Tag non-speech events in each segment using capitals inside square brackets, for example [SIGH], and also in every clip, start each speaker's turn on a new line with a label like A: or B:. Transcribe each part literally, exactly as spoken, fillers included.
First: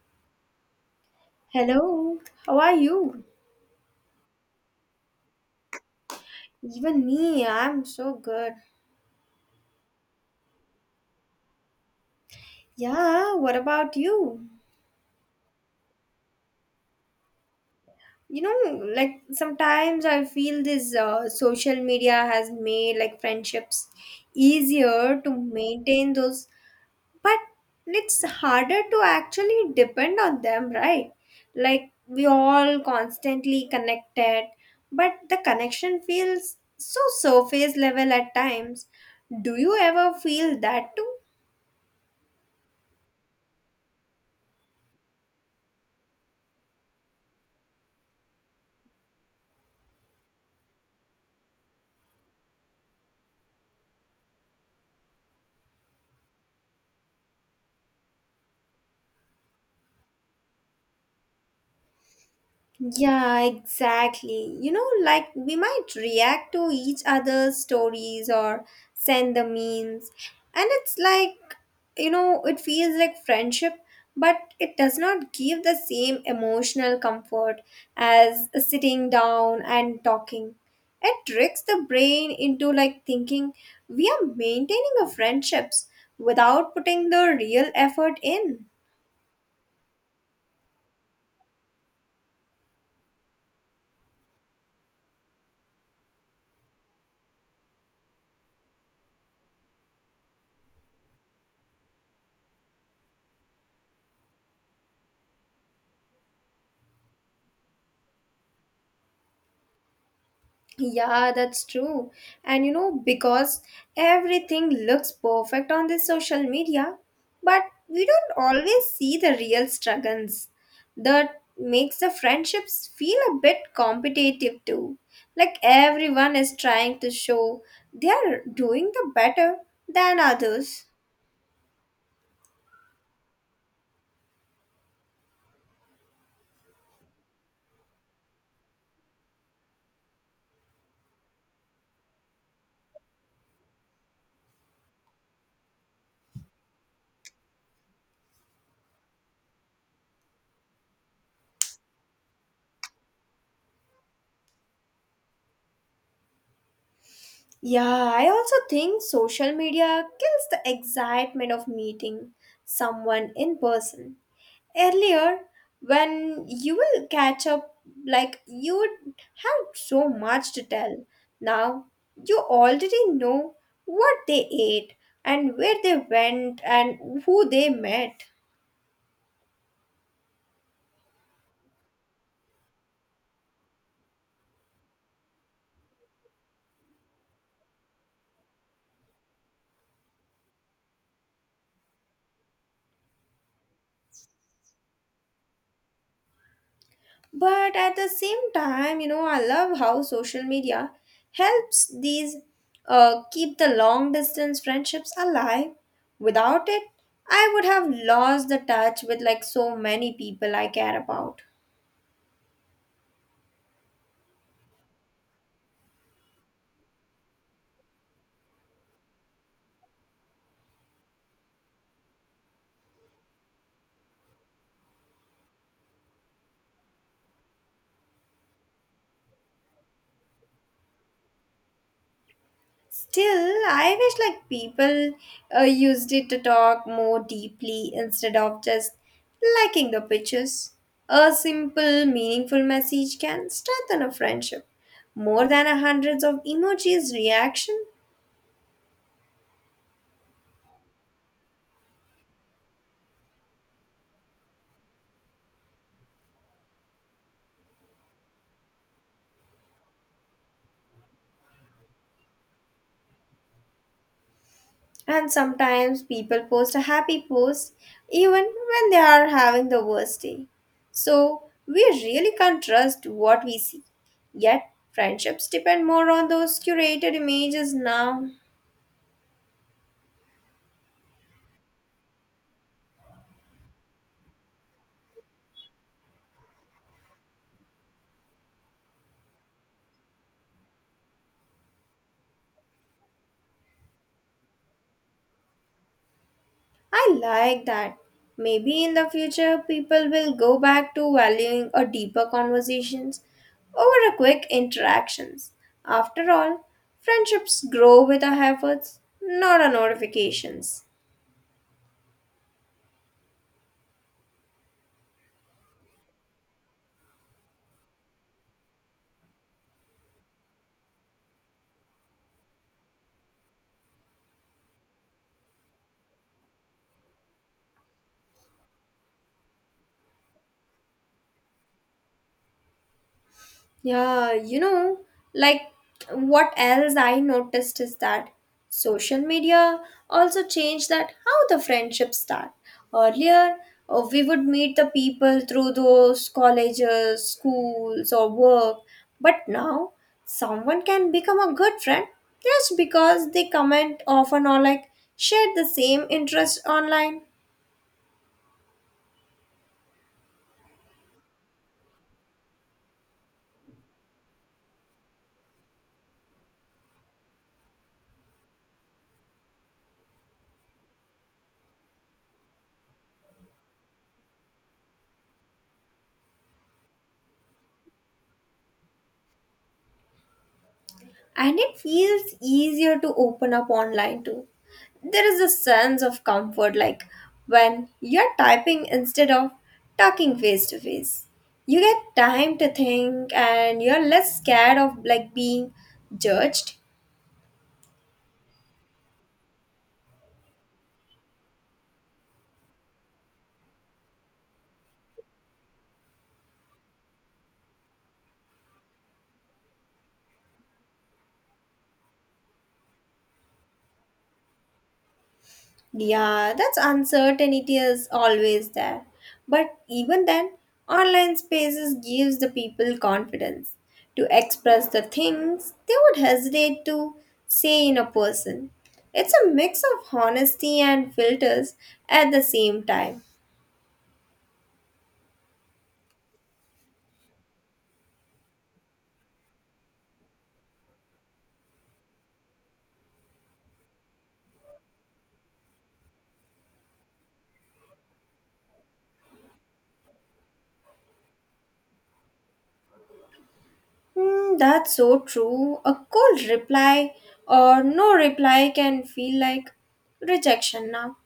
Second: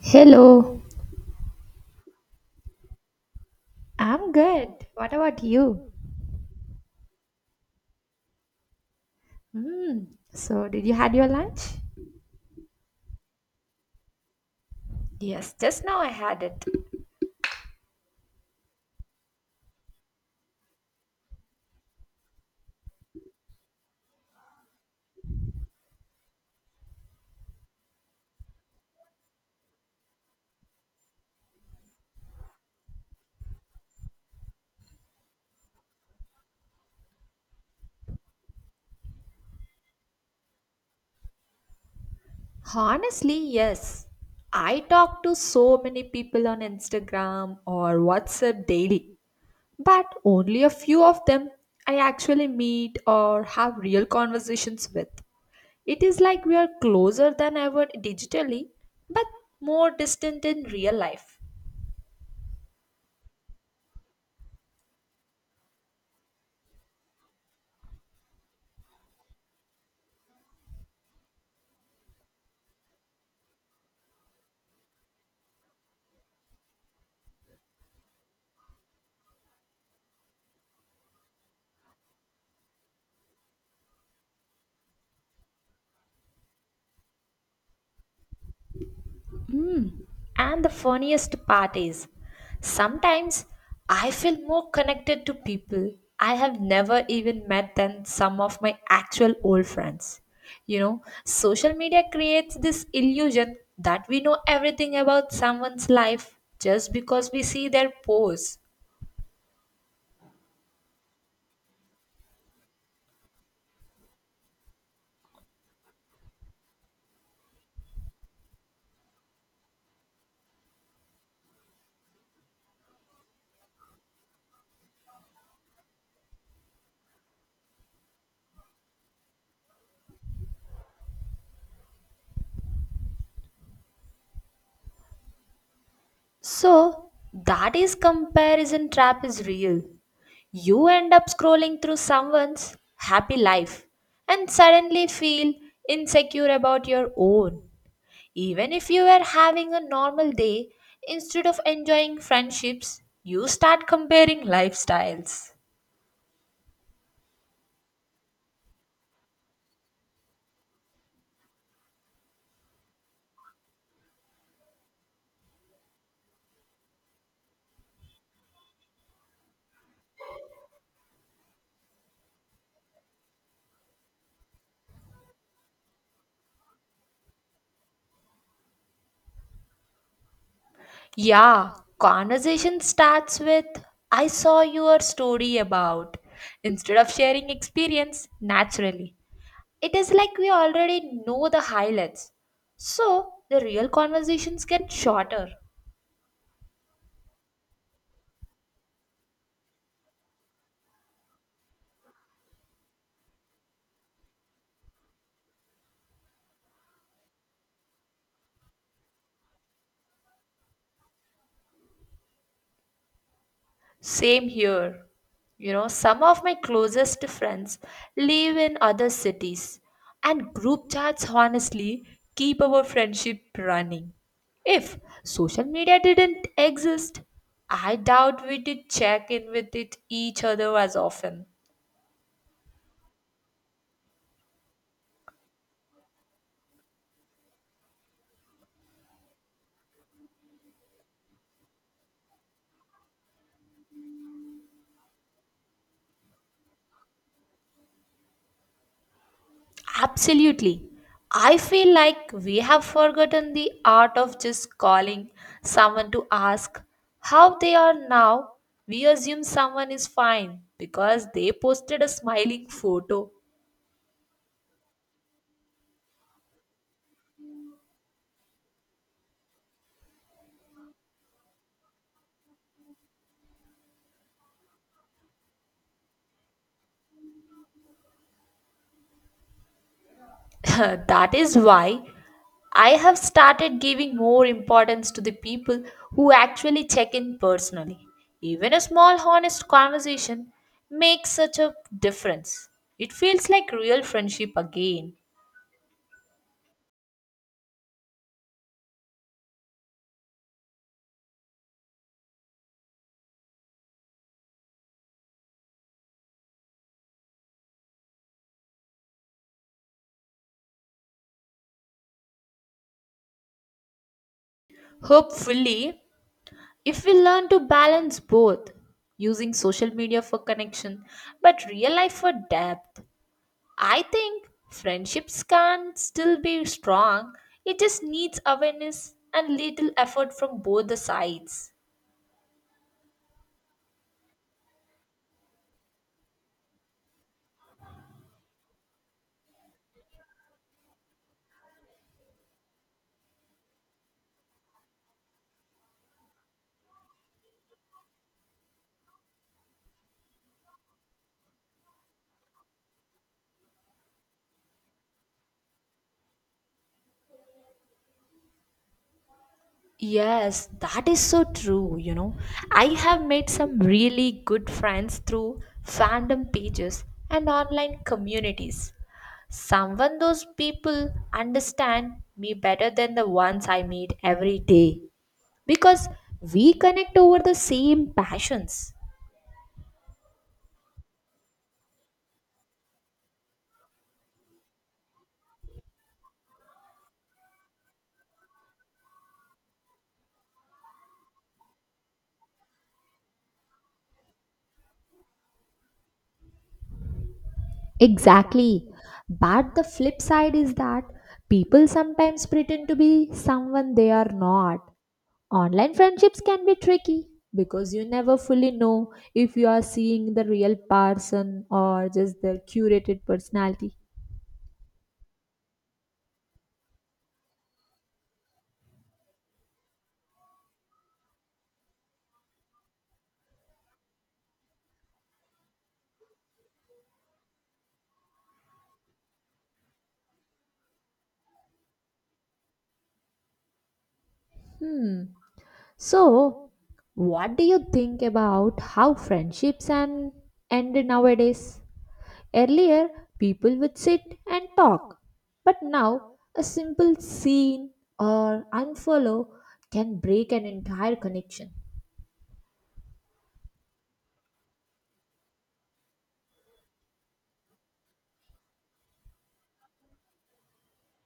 A: Hello,
B: Hello, how are you?
A: I'm good. What about you?
B: Even me, I'm so good.
A: Hmm. So, did you had your lunch?
B: Yeah, what about you?
A: Yes, just now I had it.
B: You know, like sometimes I feel this uh, social media has made like friendships easier to maintain those, but it's harder to actually depend on them, right? Like we all constantly connected, but the connection feels so surface level at times. Do you ever feel that too?
A: Honestly, yes. I talk to so many people on Instagram or WhatsApp daily, but only a few of them I actually meet or have real conversations with. It is like we are closer than ever digitally, but more distant in real life.
B: Yeah, exactly. You know, like we might react to each other's stories or send the memes. And it's like, you know, it feels like friendship, but it does not give the same emotional comfort as sitting down and talking. It tricks the brain into like thinking we are maintaining our friendships without putting the real effort in.
A: And the funniest part is, sometimes I feel more connected to people I have never even met than some of my actual old friends. You know, social media creates this illusion that we know everything about someone's life just because we see their posts.
B: Yeah, that's true. And you know, because everything looks perfect on the social media, but we don't always see the real struggles. That makes the friendships feel a bit competitive too. Like everyone is trying to show they are doing the better than others.
A: So, that is comparison trap is real. You end up scrolling through someone's happy life and suddenly feel insecure about your own. Even if you are having a normal day, instead of enjoying friendships, you start comparing lifestyles.
B: Yeah, I also think social media kills the excitement of meeting someone in person earlier, when you will catch up, like you would have so much to tell. Now you already know what they ate and where they went and who they met.
A: Yeah, conversation starts with I saw your story about instead of sharing experience naturally. It is like we already know the highlights. So the real conversations get shorter.
B: But at the same time, you know I love how social media helps these, uh, keep the long distance friendships alive. Without it, I would have lost the touch with like so many people I care about.
A: Same here. You know, some of my closest friends live in other cities, and group chats honestly keep our friendship running. If social media didn't exist, I doubt we did check in with it each other as often.
B: Still, I wish like people uh, used it to talk more deeply instead of just liking the pictures. A simple, meaningful message can strengthen a friendship more than a hundreds of emojis reaction.
A: Absolutely. I feel like we have forgotten the art of just calling someone to ask how they are now. We assume someone is fine because they posted a smiling photo.
B: And sometimes people post a happy post even when they are having the worst day. So we really can't trust what we see. Yet friendships depend more on those curated images now.
A: [LAUGHS] That is why I have started giving more importance to the people who actually check in personally. Even a small, honest conversation makes such a difference. It feels like real friendship again.
B: I like that. Maybe in the future people will go back to valuing a deeper conversations over a quick interactions. After all, friendships grow with our efforts, not our notifications.
A: Hopefully, if we learn to balance both, using social media for connection but real life for depth, I think friendships can still be strong. It just needs awareness and little effort from both the sides.
B: Yeah, you know, like what else I noticed is that social media also changed that how the friendships start. Earlier, uh, we would meet the people through those colleges, schools, or work, but now someone can become a good friend just because they comment often or like share the same interest online.
A: Yes, that is so true, you know. I have made some really good friends through fandom pages and online communities. Someone those people understand me better than the ones I meet every day, because we connect over the same passions.
B: And it feels easier to open up online too. There is a sense of comfort like when you're typing instead of talking face to face. You get time to think and you're less scared of like being judged.
A: Exactly. But the flip side is that people sometimes pretend to be someone they are not. Online friendships can be tricky because you never fully know if you are seeing the real person or just their curated personality.
B: Yeah, that's uncertainty is always there. But even then, online spaces gives the people confidence to express the things they would hesitate to say in a person. It's a mix of honesty and filters at the same time.
A: Hmm. So, what do you think about how friendships and end nowadays? Earlier, people would sit and talk, but now a simple scene or unfollow can break an entire connection.
B: Hmm, that's so true. A cold reply or no reply can feel like rejection now.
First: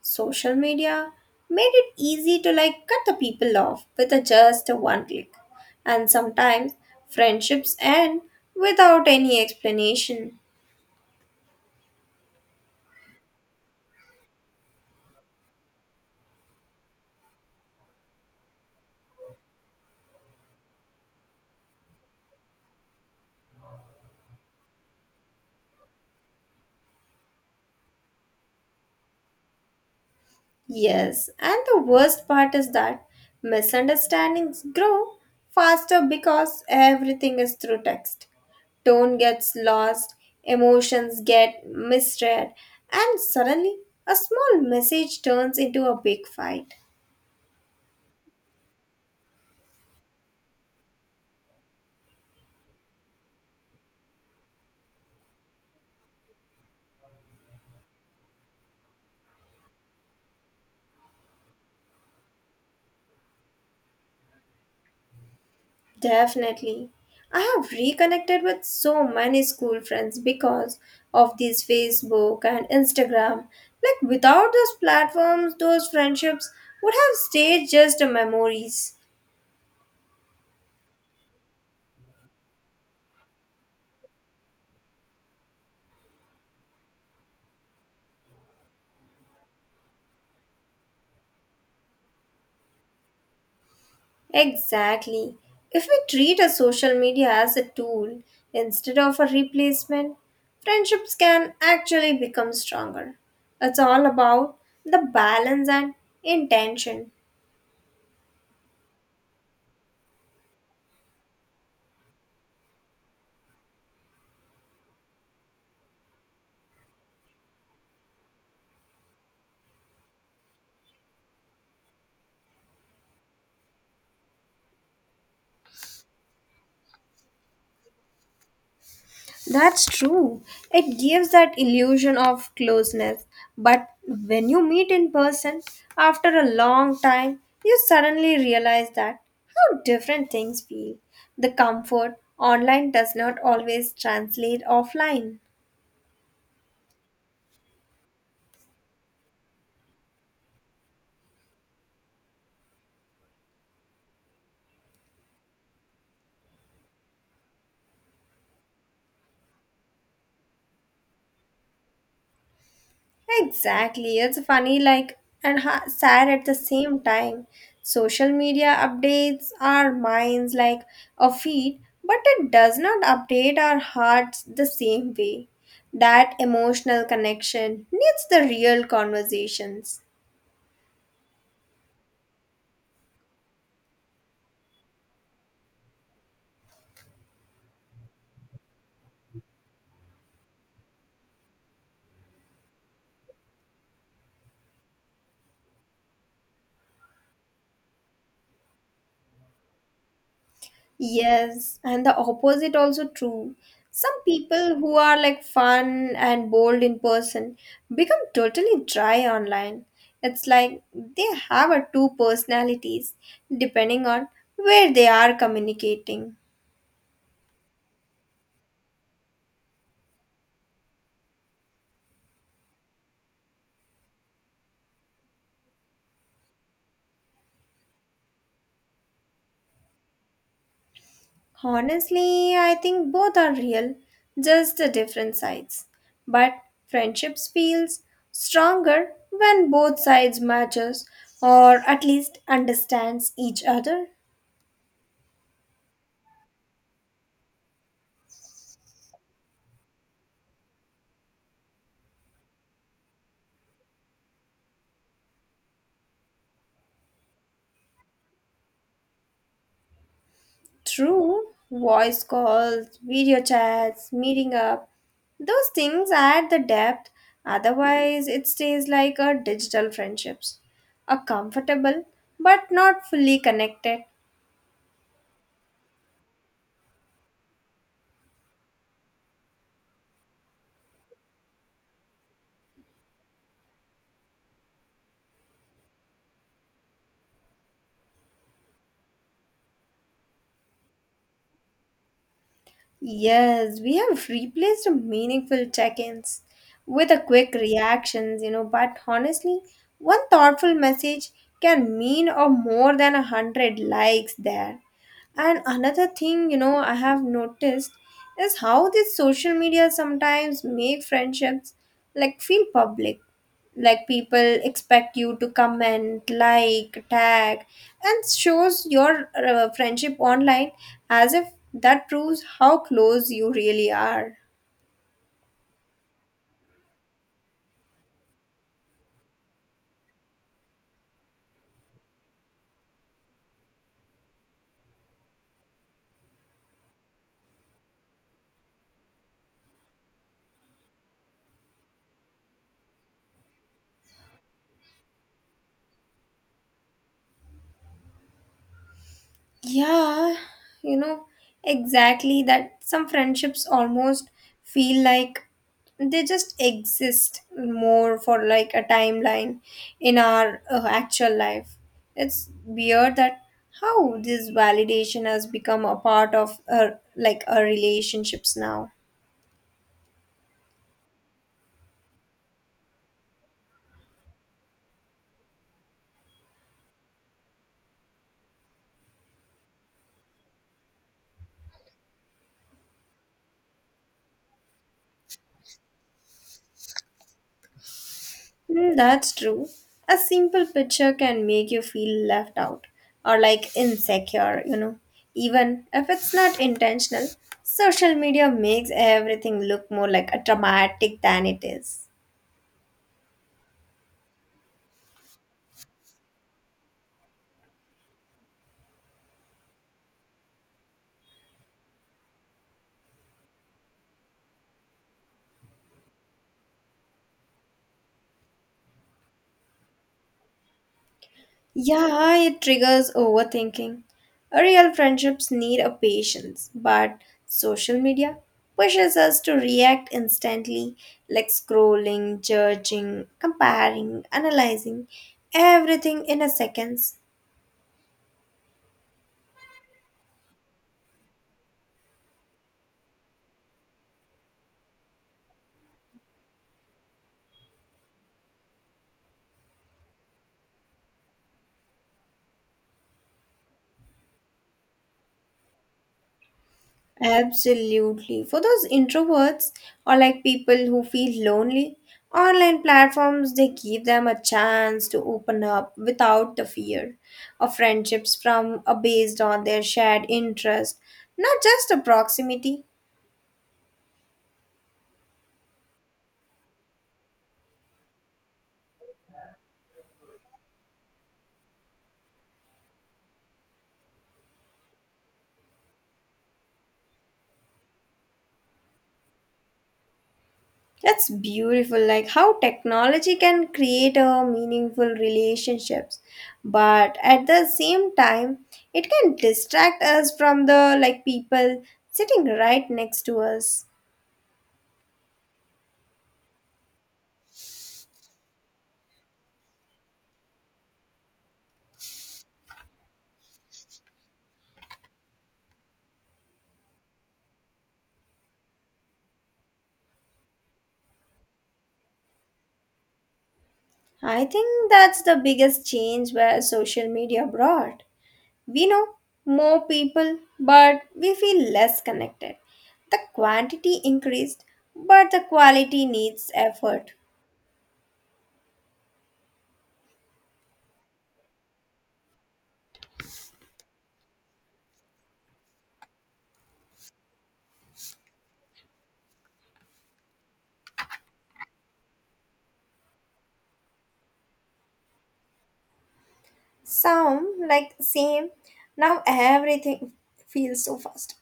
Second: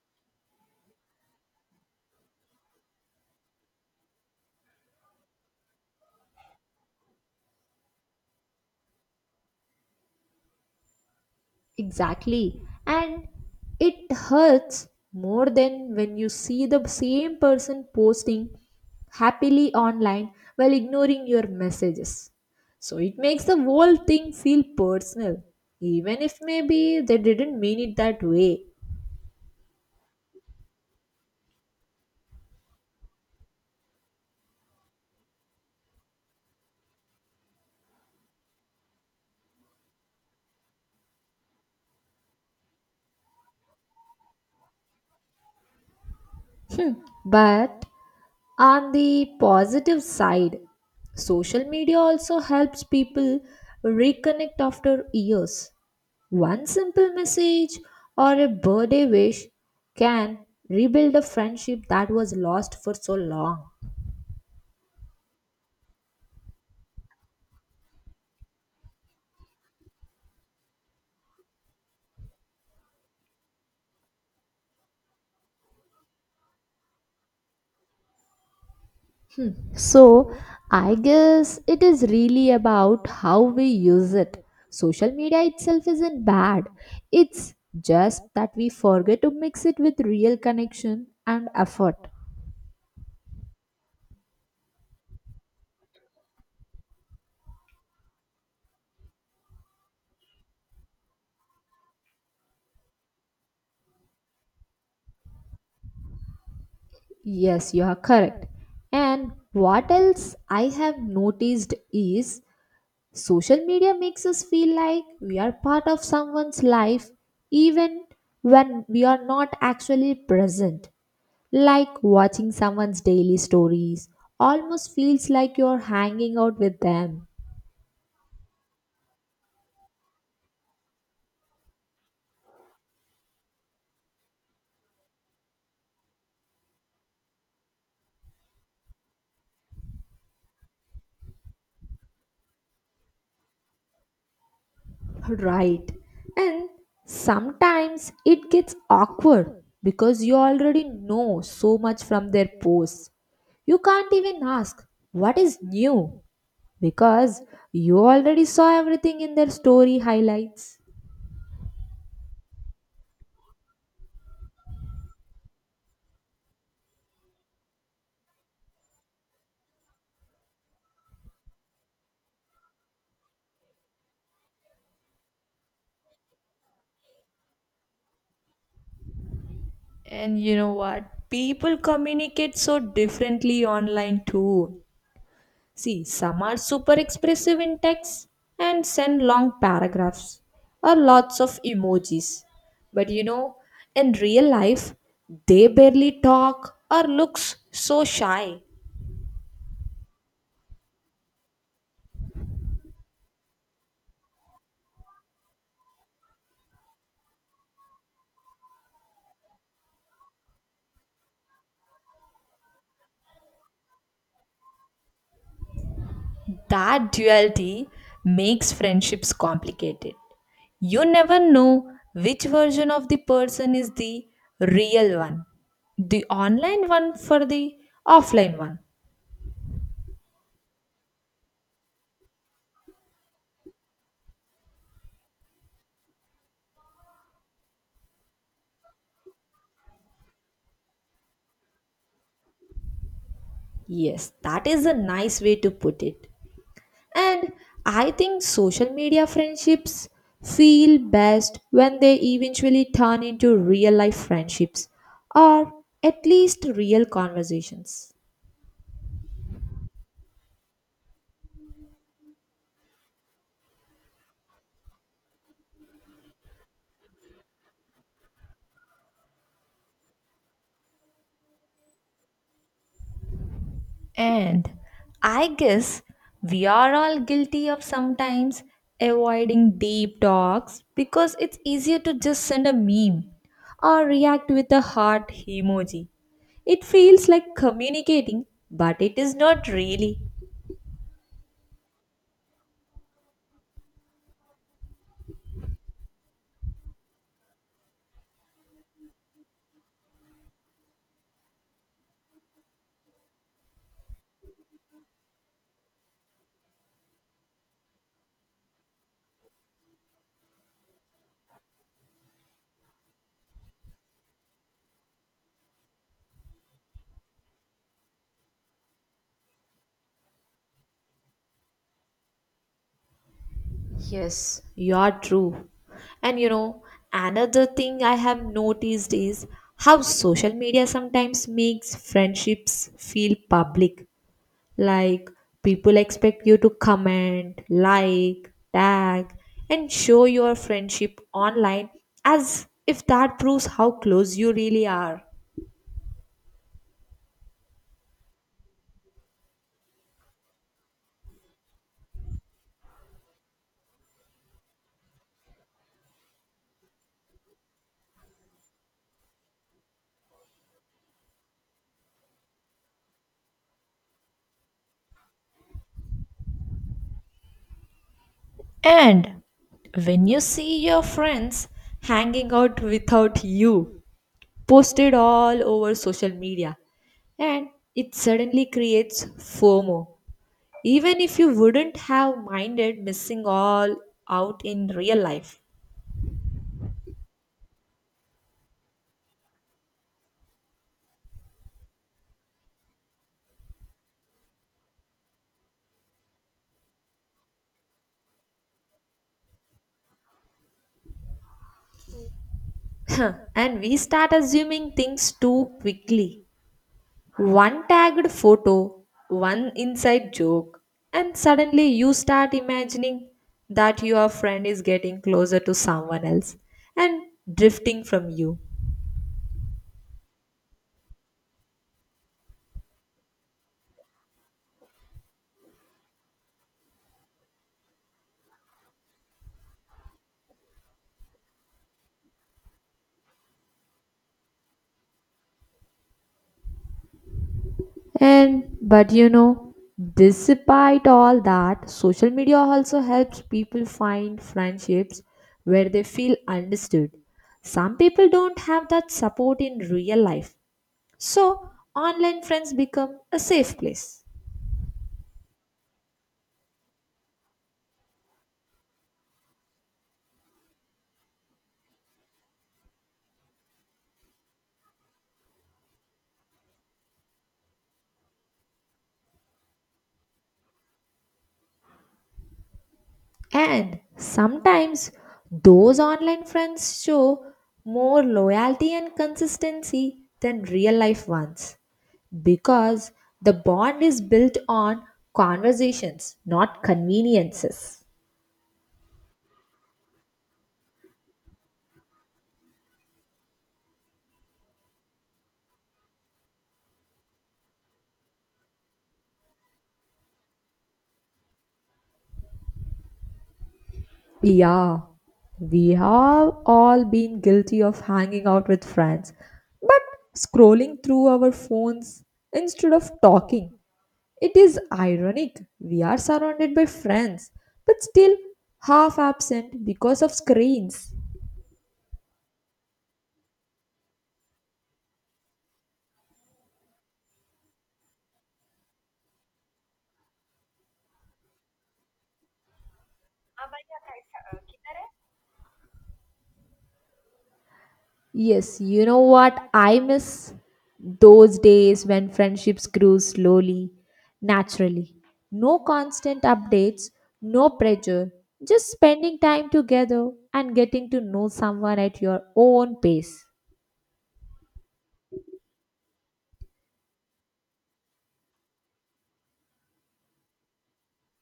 B: Social media made it easy to like cut the people off with a just a one click. And sometimes friendships end without any explanation.
A: Exactly, and it hurts more than when you see the same person posting happily online while ignoring your messages. So it makes the whole thing feel personal, even if maybe they didn't mean it that way.
B: Yes, and the worst part is that misunderstandings grow faster because everything is through text. Tone gets lost, emotions get misread, and suddenly a small message turns into a big fight.
A: But on the positive side, social media also helps people reconnect after years. One simple message or a birthday wish can rebuild a friendship that was lost for so long.
B: Definitely. I have reconnected with so many school friends because of these Facebook and Instagram. Like without those platforms, those friendships would have stayed just memories.
A: So, I guess it is really about how we use it. Social media itself isn't bad, it's just that we forget to mix it with real connection and effort.
B: Exactly. If we treat a social media as a tool instead of a replacement, friendships can actually become stronger. It's all about the balance and intention.
A: Yes, you are correct. And what else I have noticed is social media makes us feel like we are part of someone's life even when we are not actually present. Like watching someone's daily stories almost feels like you're hanging out with them.
B: That's true. It gives that illusion of closeness. But when you meet in person after a long time, you suddenly realize that how different things feel. The comfort online does not always translate offline.
A: Right. And sometimes it gets awkward because you already know so much from their posts. You can't even ask what is new because you already saw everything in their story highlights.
B: Exactly. It's funny, like, and ha- sad at the same time. Social media updates our minds like a feed, but it does not update our hearts the same way. That emotional connection needs the real conversations.
A: And you know what? People communicate so differently online too. See, some are super expressive in text and send long paragraphs or lots of emojis. But you know, in real life, they barely talk or looks so shy.
B: Yes, and the opposite also true. Some people who are like fun and bold in person become totally dry online. It's like they have a two personalities depending on where they are communicating.
A: That duality makes friendships complicated. You never know which version of the person is the real one, the online one for the offline one.
B: Honestly, I think both are real, just the different sides. But friendships feels stronger when both sides matches or at least understands each other.
A: Yes, that is a nice way to put it. And I think social media friendships feel best when they eventually turn into real life friendships or at least real conversations.
B: True, voice calls, video chats, meeting up, those things add the depth. Otherwise, it stays like a digital friendships. A comfortable but not fully connected.
A: And I guess we are all guilty of sometimes avoiding deep talks because it's easier to just send a meme or react with a heart emoji. It feels like communicating, but it is not really.
B: Yes, we have replaced meaningful check-ins with a quick reactions, you know, but honestly, one thoughtful message can mean or more than a hundred likes there. And another thing, you know, I have noticed is how this social media sometimes make friendships like feel public, like people expect you to comment like tag and shows your uh, friendship online as if that proves how close you really are.
A: Yes, you are true. And you know, another thing I have noticed is how social media sometimes makes friendships feel public. Like people expect you to comment, like, tag, and show your friendship online as if that proves how close you really are.
B: Yeah, you know, exactly that some friendships almost feel like they just exist more for like a timeline in our uh, actual life. It's weird that how this validation has become a part of uh, like our relationships now.
A: And when you see your friends hanging out without you, posted all over social media and it suddenly creates FOMO. Even if you wouldn't have minded missing all out in real life.
B: Mm, that's true. A simple picture can make you feel left out or like insecure, you know. Even if it's not intentional, social media makes everything look more like a dramatic than it is.
A: [LAUGHS] And we start assuming things too quickly. One tagged photo, one inside joke, and suddenly you start imagining that your friend is getting closer to someone else and drifting from you.
B: Yeah, it triggers overthinking. Real friendships need a patience, but social media pushes us to react instantly, like scrolling, judging, comparing, analyzing everything in a second.
A: And but you know, despite all that, social media also helps people find friendships where they feel understood. Some people don't have that support in real life. So, online friends become a safe place.
B: Absolutely. For those introverts or like people who feel lonely, online platforms they give them a chance to open up without the fear of friendships from uh, based on their shared interest, not just a proximity.
A: And sometimes those online friends show more loyalty and consistency than real life ones because the bond is built on conversations, not conveniences.
B: That's beautiful, like how technology can create a meaningful relationships, but at the same time, it can distract us from the like people sitting right next to us.
A: Yeah, we have all been guilty of hanging out with friends, but scrolling through our phones instead of talking. It is ironic. We are surrounded by friends, but still half absent because of screens.
B: I think that's the biggest change where social media brought. We know more people, but we feel less connected. The quantity increased, but the quality needs effort.
A: Yes, you know what? I miss those days when friendships grew slowly, naturally. No constant updates, no pressure, just spending time together and getting to know someone at your own pace.
B: Sound like same. Now everything feels so fast.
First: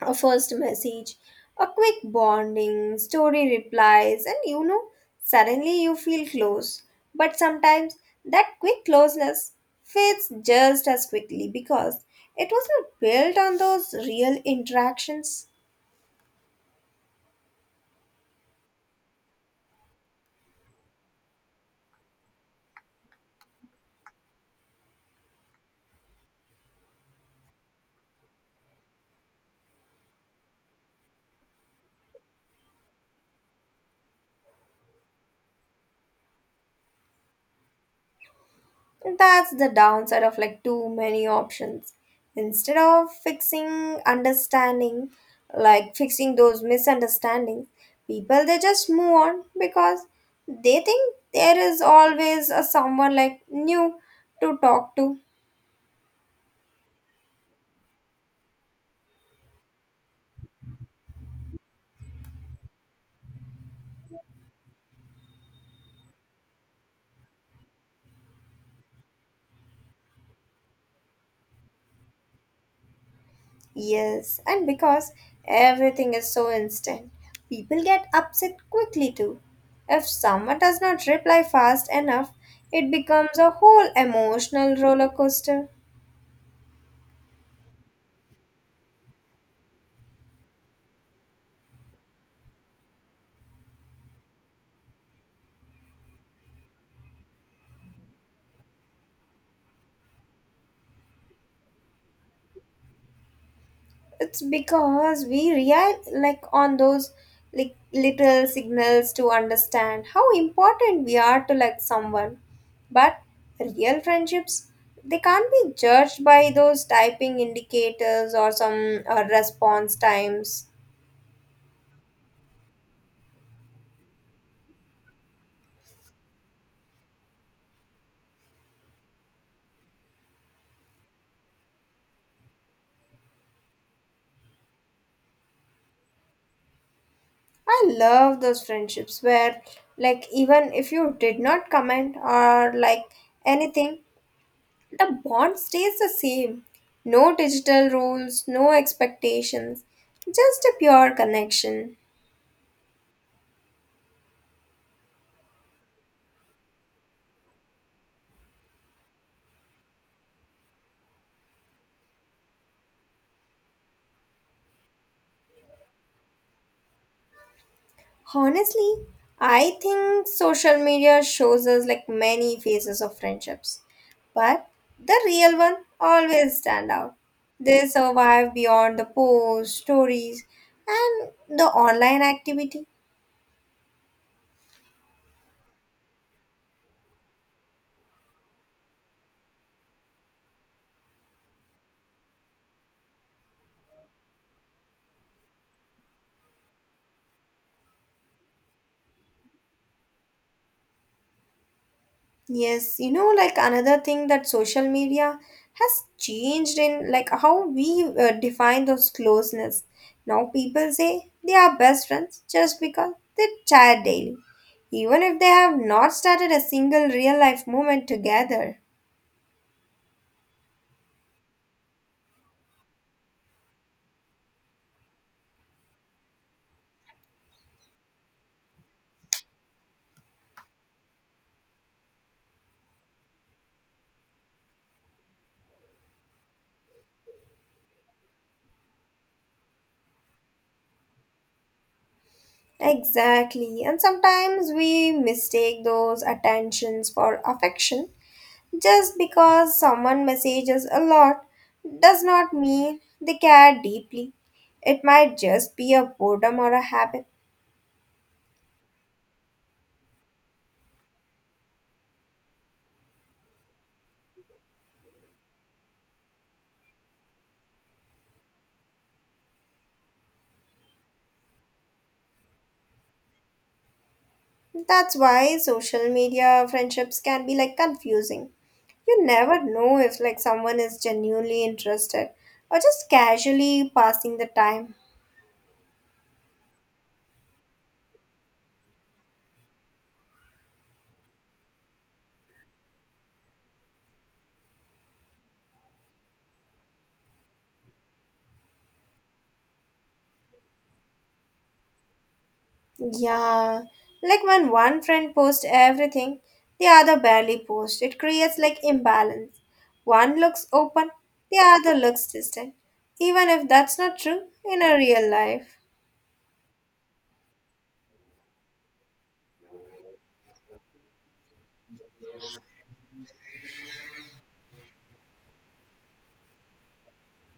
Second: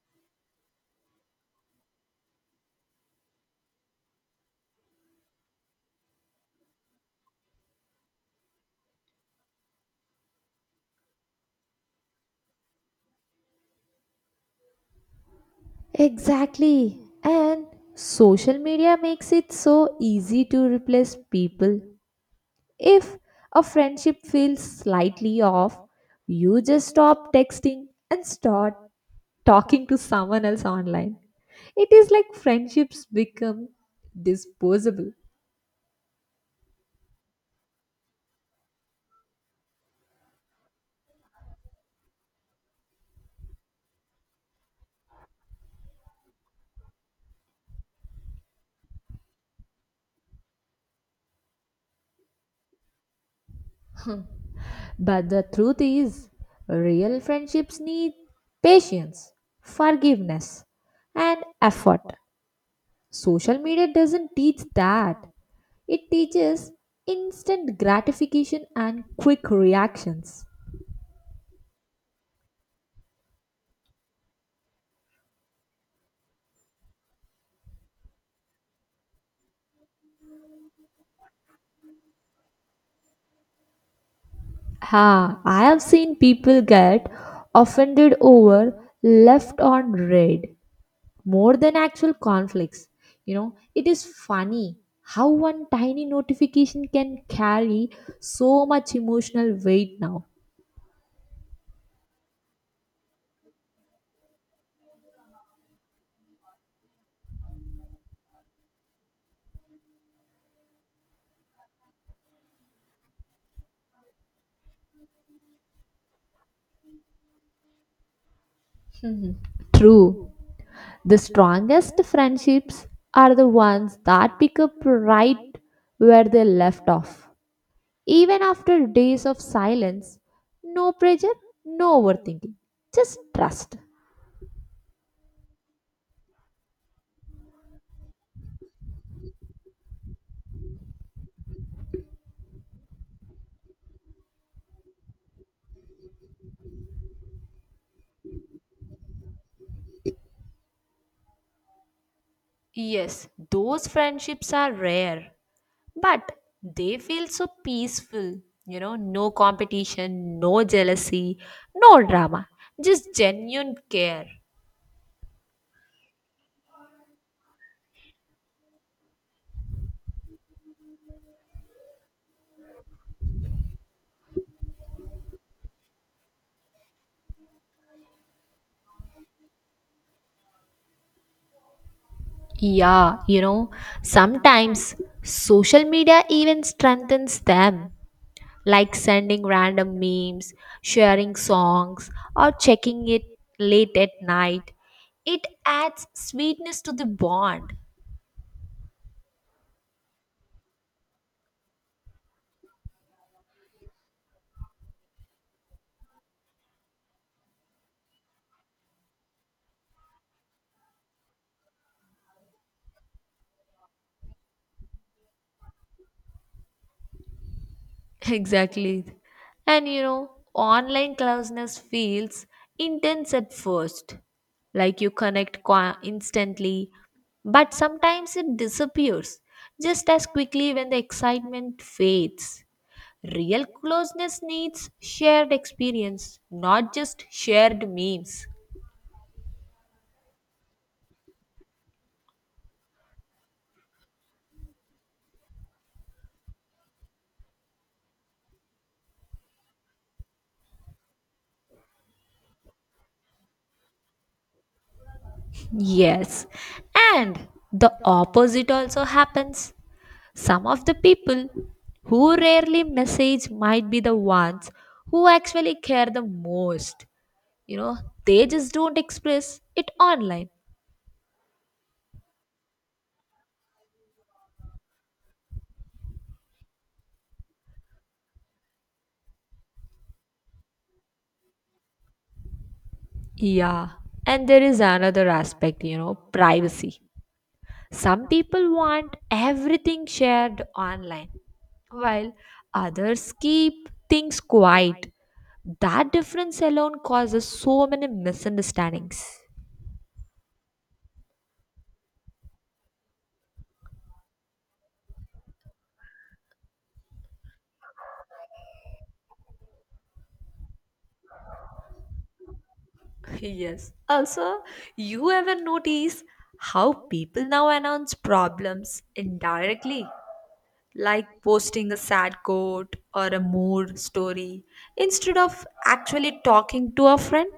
B: A first message, a quick bonding, story replies, and you know, suddenly you feel close. But sometimes that quick closeness fades just as quickly because it was not built on those real interactions.
A: Exactly. And social media makes it so easy to replace people. If a friendship feels slightly off, you just stop texting and start talking to someone else online. It is like friendships become disposable.
B: That's the downside of like too many options. Instead of fixing understanding, like fixing those misunderstandings, people they just move on because they think there is always a someone like new to talk to.
A: But the truth is, real friendships need patience, forgiveness, and effort. Social media doesn't teach that, it teaches instant gratification and quick reactions.
B: Yes, and because everything is so instant, people get upset quickly too. If someone does not reply fast enough, it becomes a whole emotional roller
A: Ha, I
B: coaster.
A: have seen people get offended over left on red more than actual conflicts. You know, it is funny how one tiny notification can carry so much emotional weight now.
B: It's because we rely like on those like little signals to understand how important we are to like someone. But real friendships they can't be judged by those typing indicators or some uh, response
A: True,
B: times.
A: the strongest friendships are the ones that pick up right where they left off. Even after days of silence, no pressure, no overthinking, just trust.
B: I love those friendships where like even if you did not comment or like anything. The bond stays the same. No digital rules, no expectations, just a pure connection.
A: Yes, those friendships are rare, but they feel so peaceful. You know, no competition, no jealousy, no drama, just genuine care.
B: Honestly, I think social media shows us like many phases of friendships, but the real one always stand out. They survive beyond the posts, stories, and the online activity.
A: Yeah, you know, sometimes social media even strengthens them, like sending random memes, sharing songs, or checking it late at night. It adds sweetness to the bond.
B: Yes, you know, like another thing that social media has changed in like how we uh, define those closeness. Now people say they are best friends just because they chat daily, even if they have not started a single real life moment together.
A: Exactly. And you know, online closeness feels intense at first, like you connect qua instantly, but sometimes it disappears just as quickly when the excitement fades. Real closeness needs shared experience, not just shared memes.
B: Exactly, and sometimes we mistake those attentions for affection. Just because someone messages a lot does not mean they care deeply. It might just be a
A: Yes,
B: boredom or a habit.
A: and the opposite also happens. Some of the people who rarely message might be the ones who actually care the most. You know, they just don't express it online.
B: That's why social media friendships can be like confusing. You never know if like someone is genuinely interested or just
A: Yeah,
B: casually passing the
A: and there is
B: time.
A: another aspect, you know, privacy. Some people want everything shared online, while others keep things quiet. That difference alone causes so many misunderstandings.
B: Yeah, like when one friend posts everything, the other barely posts. It creates like imbalance. One looks open, the other looks distant.
A: [LAUGHS]
B: Even if
A: Yes.
B: that's not true
A: Also,
B: in a real
A: you ever
B: life.
A: notice how people now announce problems indirectly, like posting a sad quote or a mood story instead of actually talking to a friend?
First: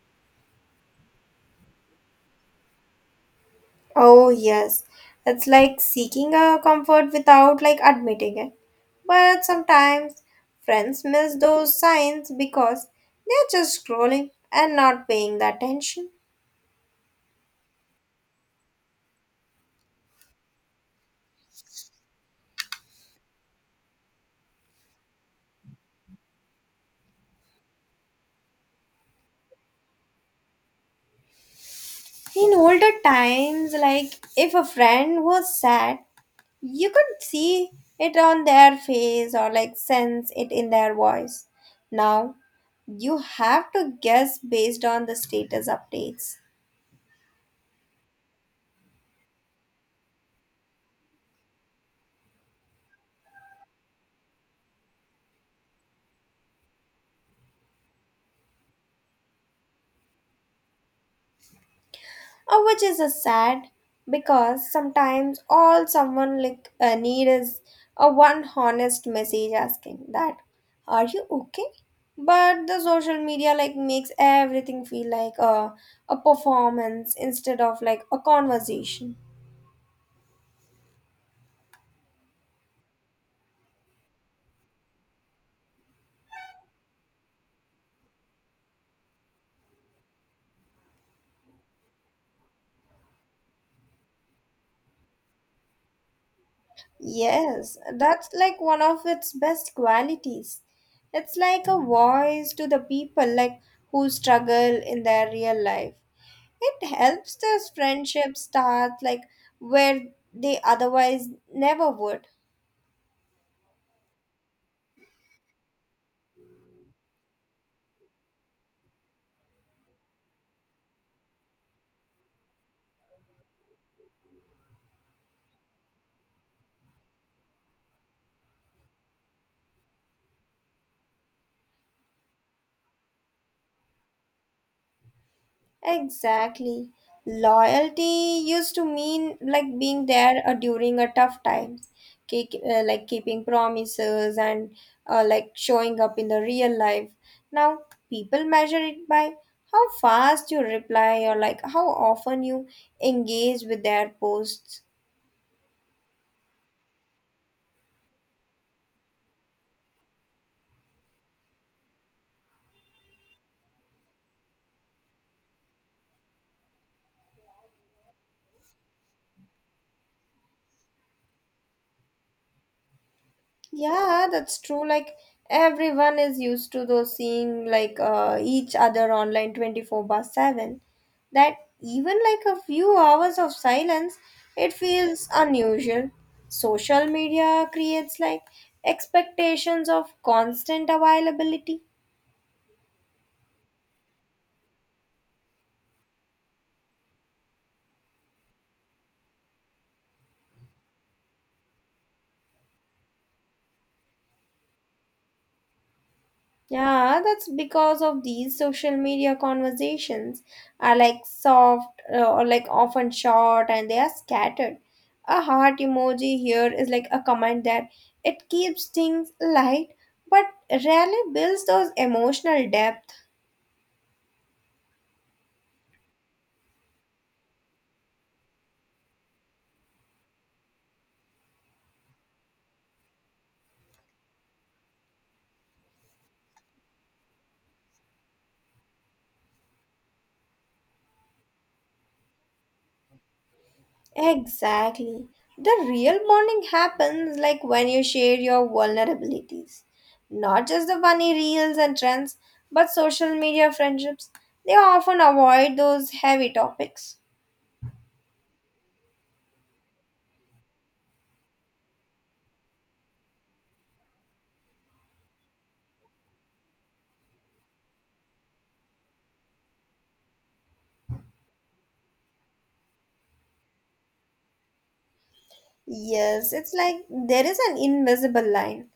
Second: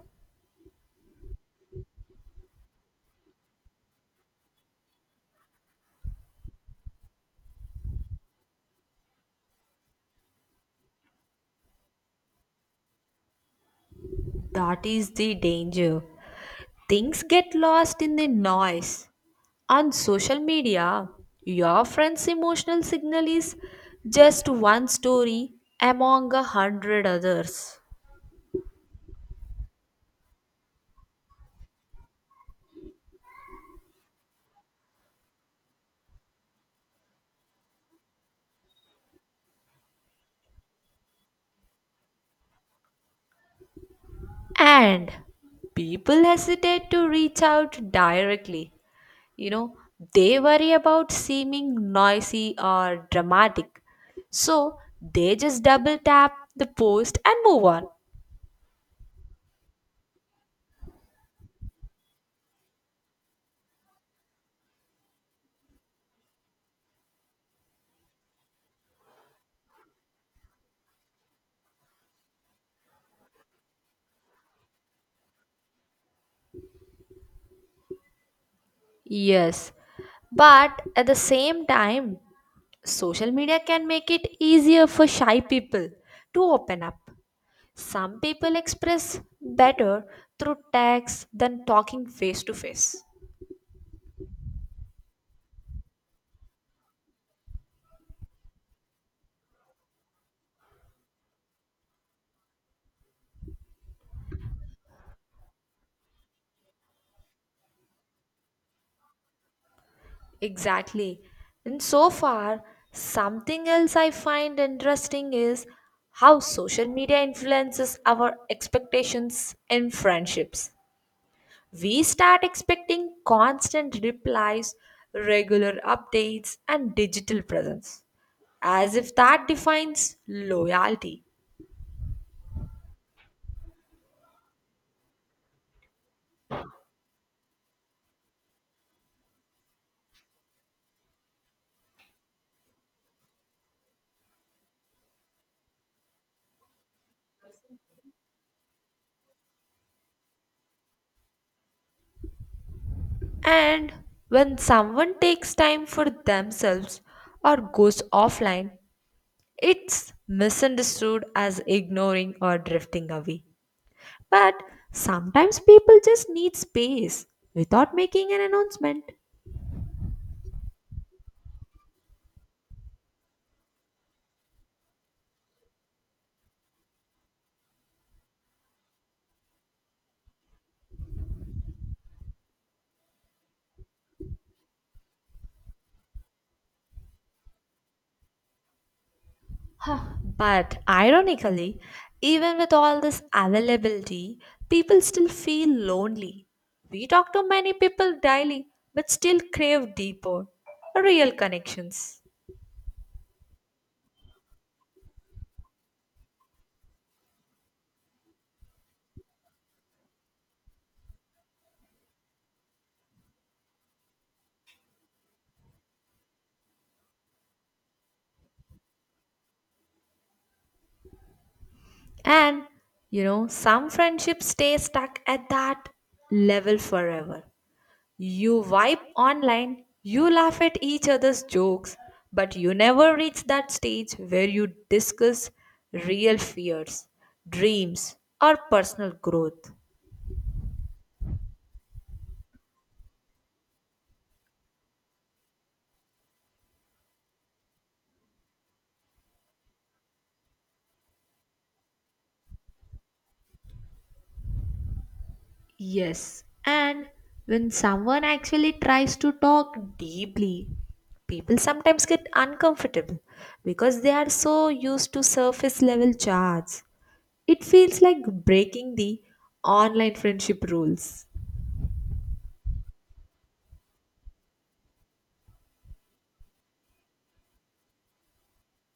B: Oh yes, it's like seeking a comfort without like admitting it. But sometimes friends miss those signs because they're just scrolling and
A: That
B: not
A: is the
B: paying the
A: danger.
B: attention.
A: Things get lost in the noise. On social media, your friend's emotional signal is just one story among a hundred others.
B: In older times, like if a friend was sad, you could see it on their face or like sense it in their voice. Now, you have to guess based on
A: And
B: the status
A: people
B: updates,
A: hesitate to reach out directly. You know, they worry about seeming noisy or dramatic. So they just double tap the post and move on.
B: uh, which is a sad because sometimes all someone like uh, need is a one honest message asking that, "Are you okay?" But the social media like makes everything feel like a a performance instead of like a conversation.
A: Yes, but at the same time, social media can make it easier for shy people to open up. Some people express better through text than talking face to face.
B: Yes, that's like one of its best qualities. It's like a voice to the people like who struggle in their real life. It helps those friendships start like where they
A: Exactly.
B: otherwise
A: And
B: never
A: so
B: would.
A: far, something else I find interesting is how social media influences our expectations in friendships. We start expecting constant replies, regular updates, and digital presence, as if that defines loyalty.
B: Exactly. Loyalty used to mean like being there uh, during a tough time. Keep, uh, like keeping promises and uh, like showing up in the real life. Now, people measure it by how fast you reply or like how often you engage with
A: And
B: their
A: when
B: posts.
A: someone takes time for themselves or goes offline, it's misunderstood as ignoring or drifting away. But sometimes people just need space without making an announcement.
B: Yeah, that's true. Like everyone is used to those seeing like uh, each other online twenty-four by seven. That even like a few hours of silence, it feels unusual. Social media creates like expectations of
A: But
B: constant
A: ironically,
B: availability.
A: even with all this availability, people still feel lonely. We talk to many people daily, but still crave deeper, real connections.
B: Yeah, that's because of these social media conversations are like soft uh, or like often short and they are scattered. A heart emoji here is like a comment that it keeps things light but rarely builds those
A: And
B: emotional depth.
A: you know, some friendships stay stuck at that level forever. You wipe online, you laugh at each other's jokes, but you never reach that stage where you discuss real fears, dreams, or personal growth.
B: Exactly. The real bonding happens like when you share your vulnerabilities. Not just the funny reels and trends, but social media friendships. They often avoid those
A: Yes,
B: heavy
A: and
B: topics.
A: when someone actually tries to talk deeply, people sometimes get uncomfortable because they are so used to surface level chats. It feels like breaking the online friendship rules.
B: Yes, it's like there is an invisible line.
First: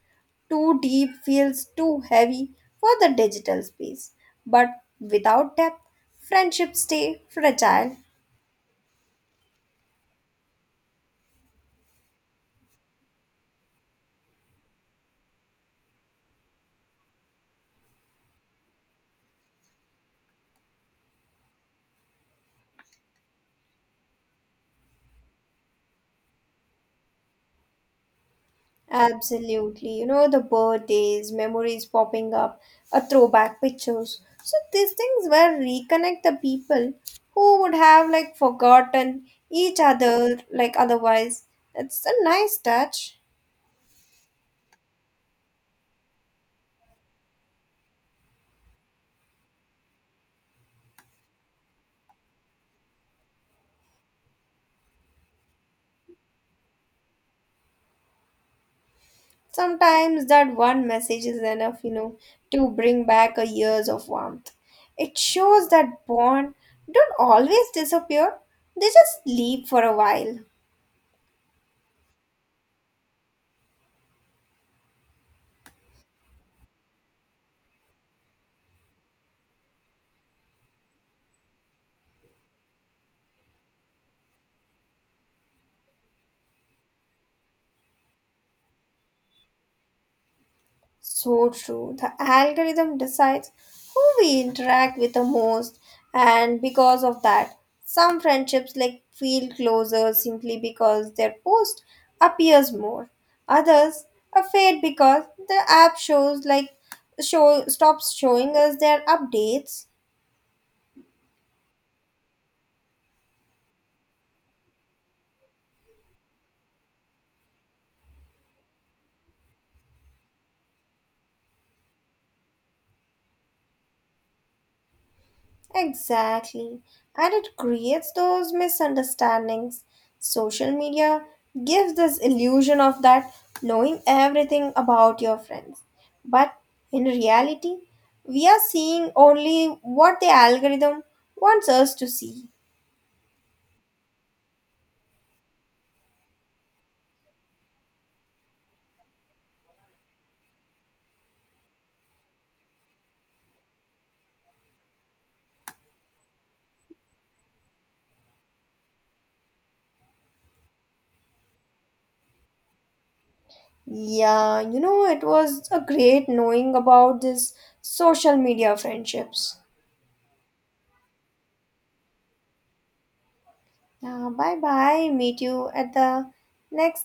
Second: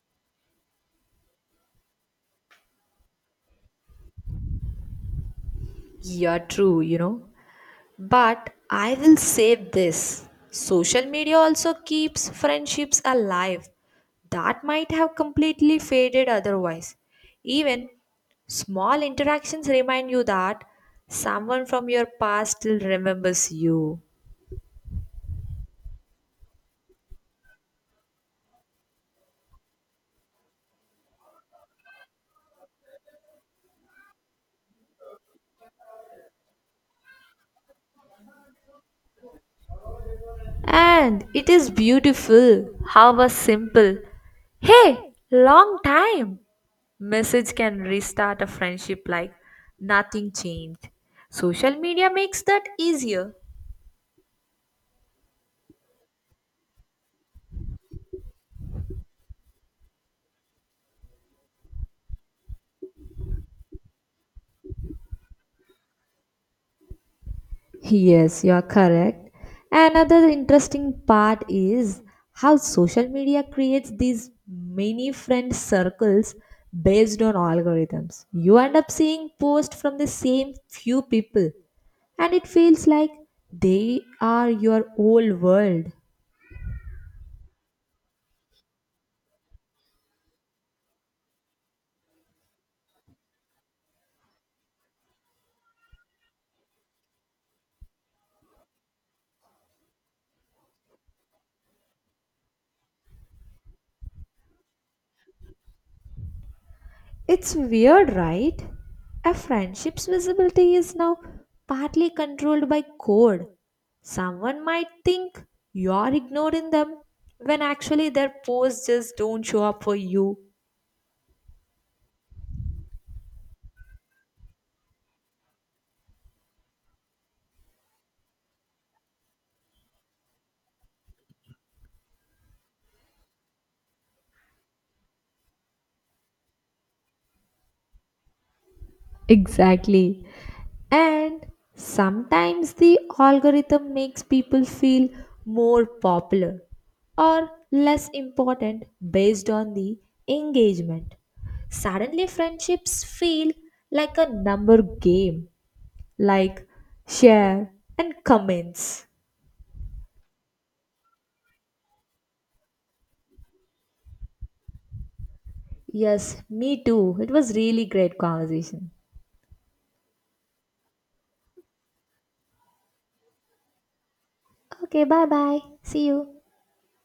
B: Too deep feels too heavy for the digital space. But without depth,
A: Yeah,
B: friendships
A: true, you know.
B: stay fragile.
A: But I will save this social media also keeps friendships alive that might have completely faded otherwise. Even small interactions remind you that someone from your past still remembers you.
B: Absolutely. You know, the birthdays, memories popping up, a throwback pictures. So these things will reconnect the people who would have like forgotten each other like
A: And
B: otherwise.
A: it is
B: It's a nice
A: beautiful
B: touch.
A: how a simple, hey, long time message can restart a friendship like nothing changed. Social media makes that easier.
B: Sometimes that one message is enough, you know, to bring back a years of warmth. It shows that bond don't always disappear,
A: Yes, you are
B: they just
A: correct.
B: leave for a
A: Another
B: while.
A: interesting part is how social media creates these mini friend circles based on algorithms. You end up seeing posts from the same few people, and it feels like they are your whole world.
B: So true. The algorithm decides who we interact with the most, and because of that, some friendships like feel closer simply because their post appears more. Others are fade because the app shows like
A: It's
B: show stops
A: weird,
B: showing
A: right?
B: us their
A: A
B: updates.
A: friendship's visibility is now partly controlled by code. Someone might think you're ignoring them when actually their posts just don't show up for you.
B: Exactly. And it creates those misunderstandings. Social media gives this illusion of that knowing everything about your friends. But in reality, we are seeing only what
A: Exactly.
B: the algorithm
A: And
B: wants us to see.
A: sometimes the algorithm makes people feel more popular or less important based on the engagement. Suddenly, friendships feel like a number game like, share, and comments.
B: Yeah, you know, it was a great
A: Yes,
B: knowing
A: me too.
B: about
A: It
B: this
A: was really great
B: social media
A: conversation.
B: friendships. Yeah, bye
A: Okay,
B: bye.
A: bye
B: Meet
A: bye.
B: you at
A: See
B: the
A: you.
B: next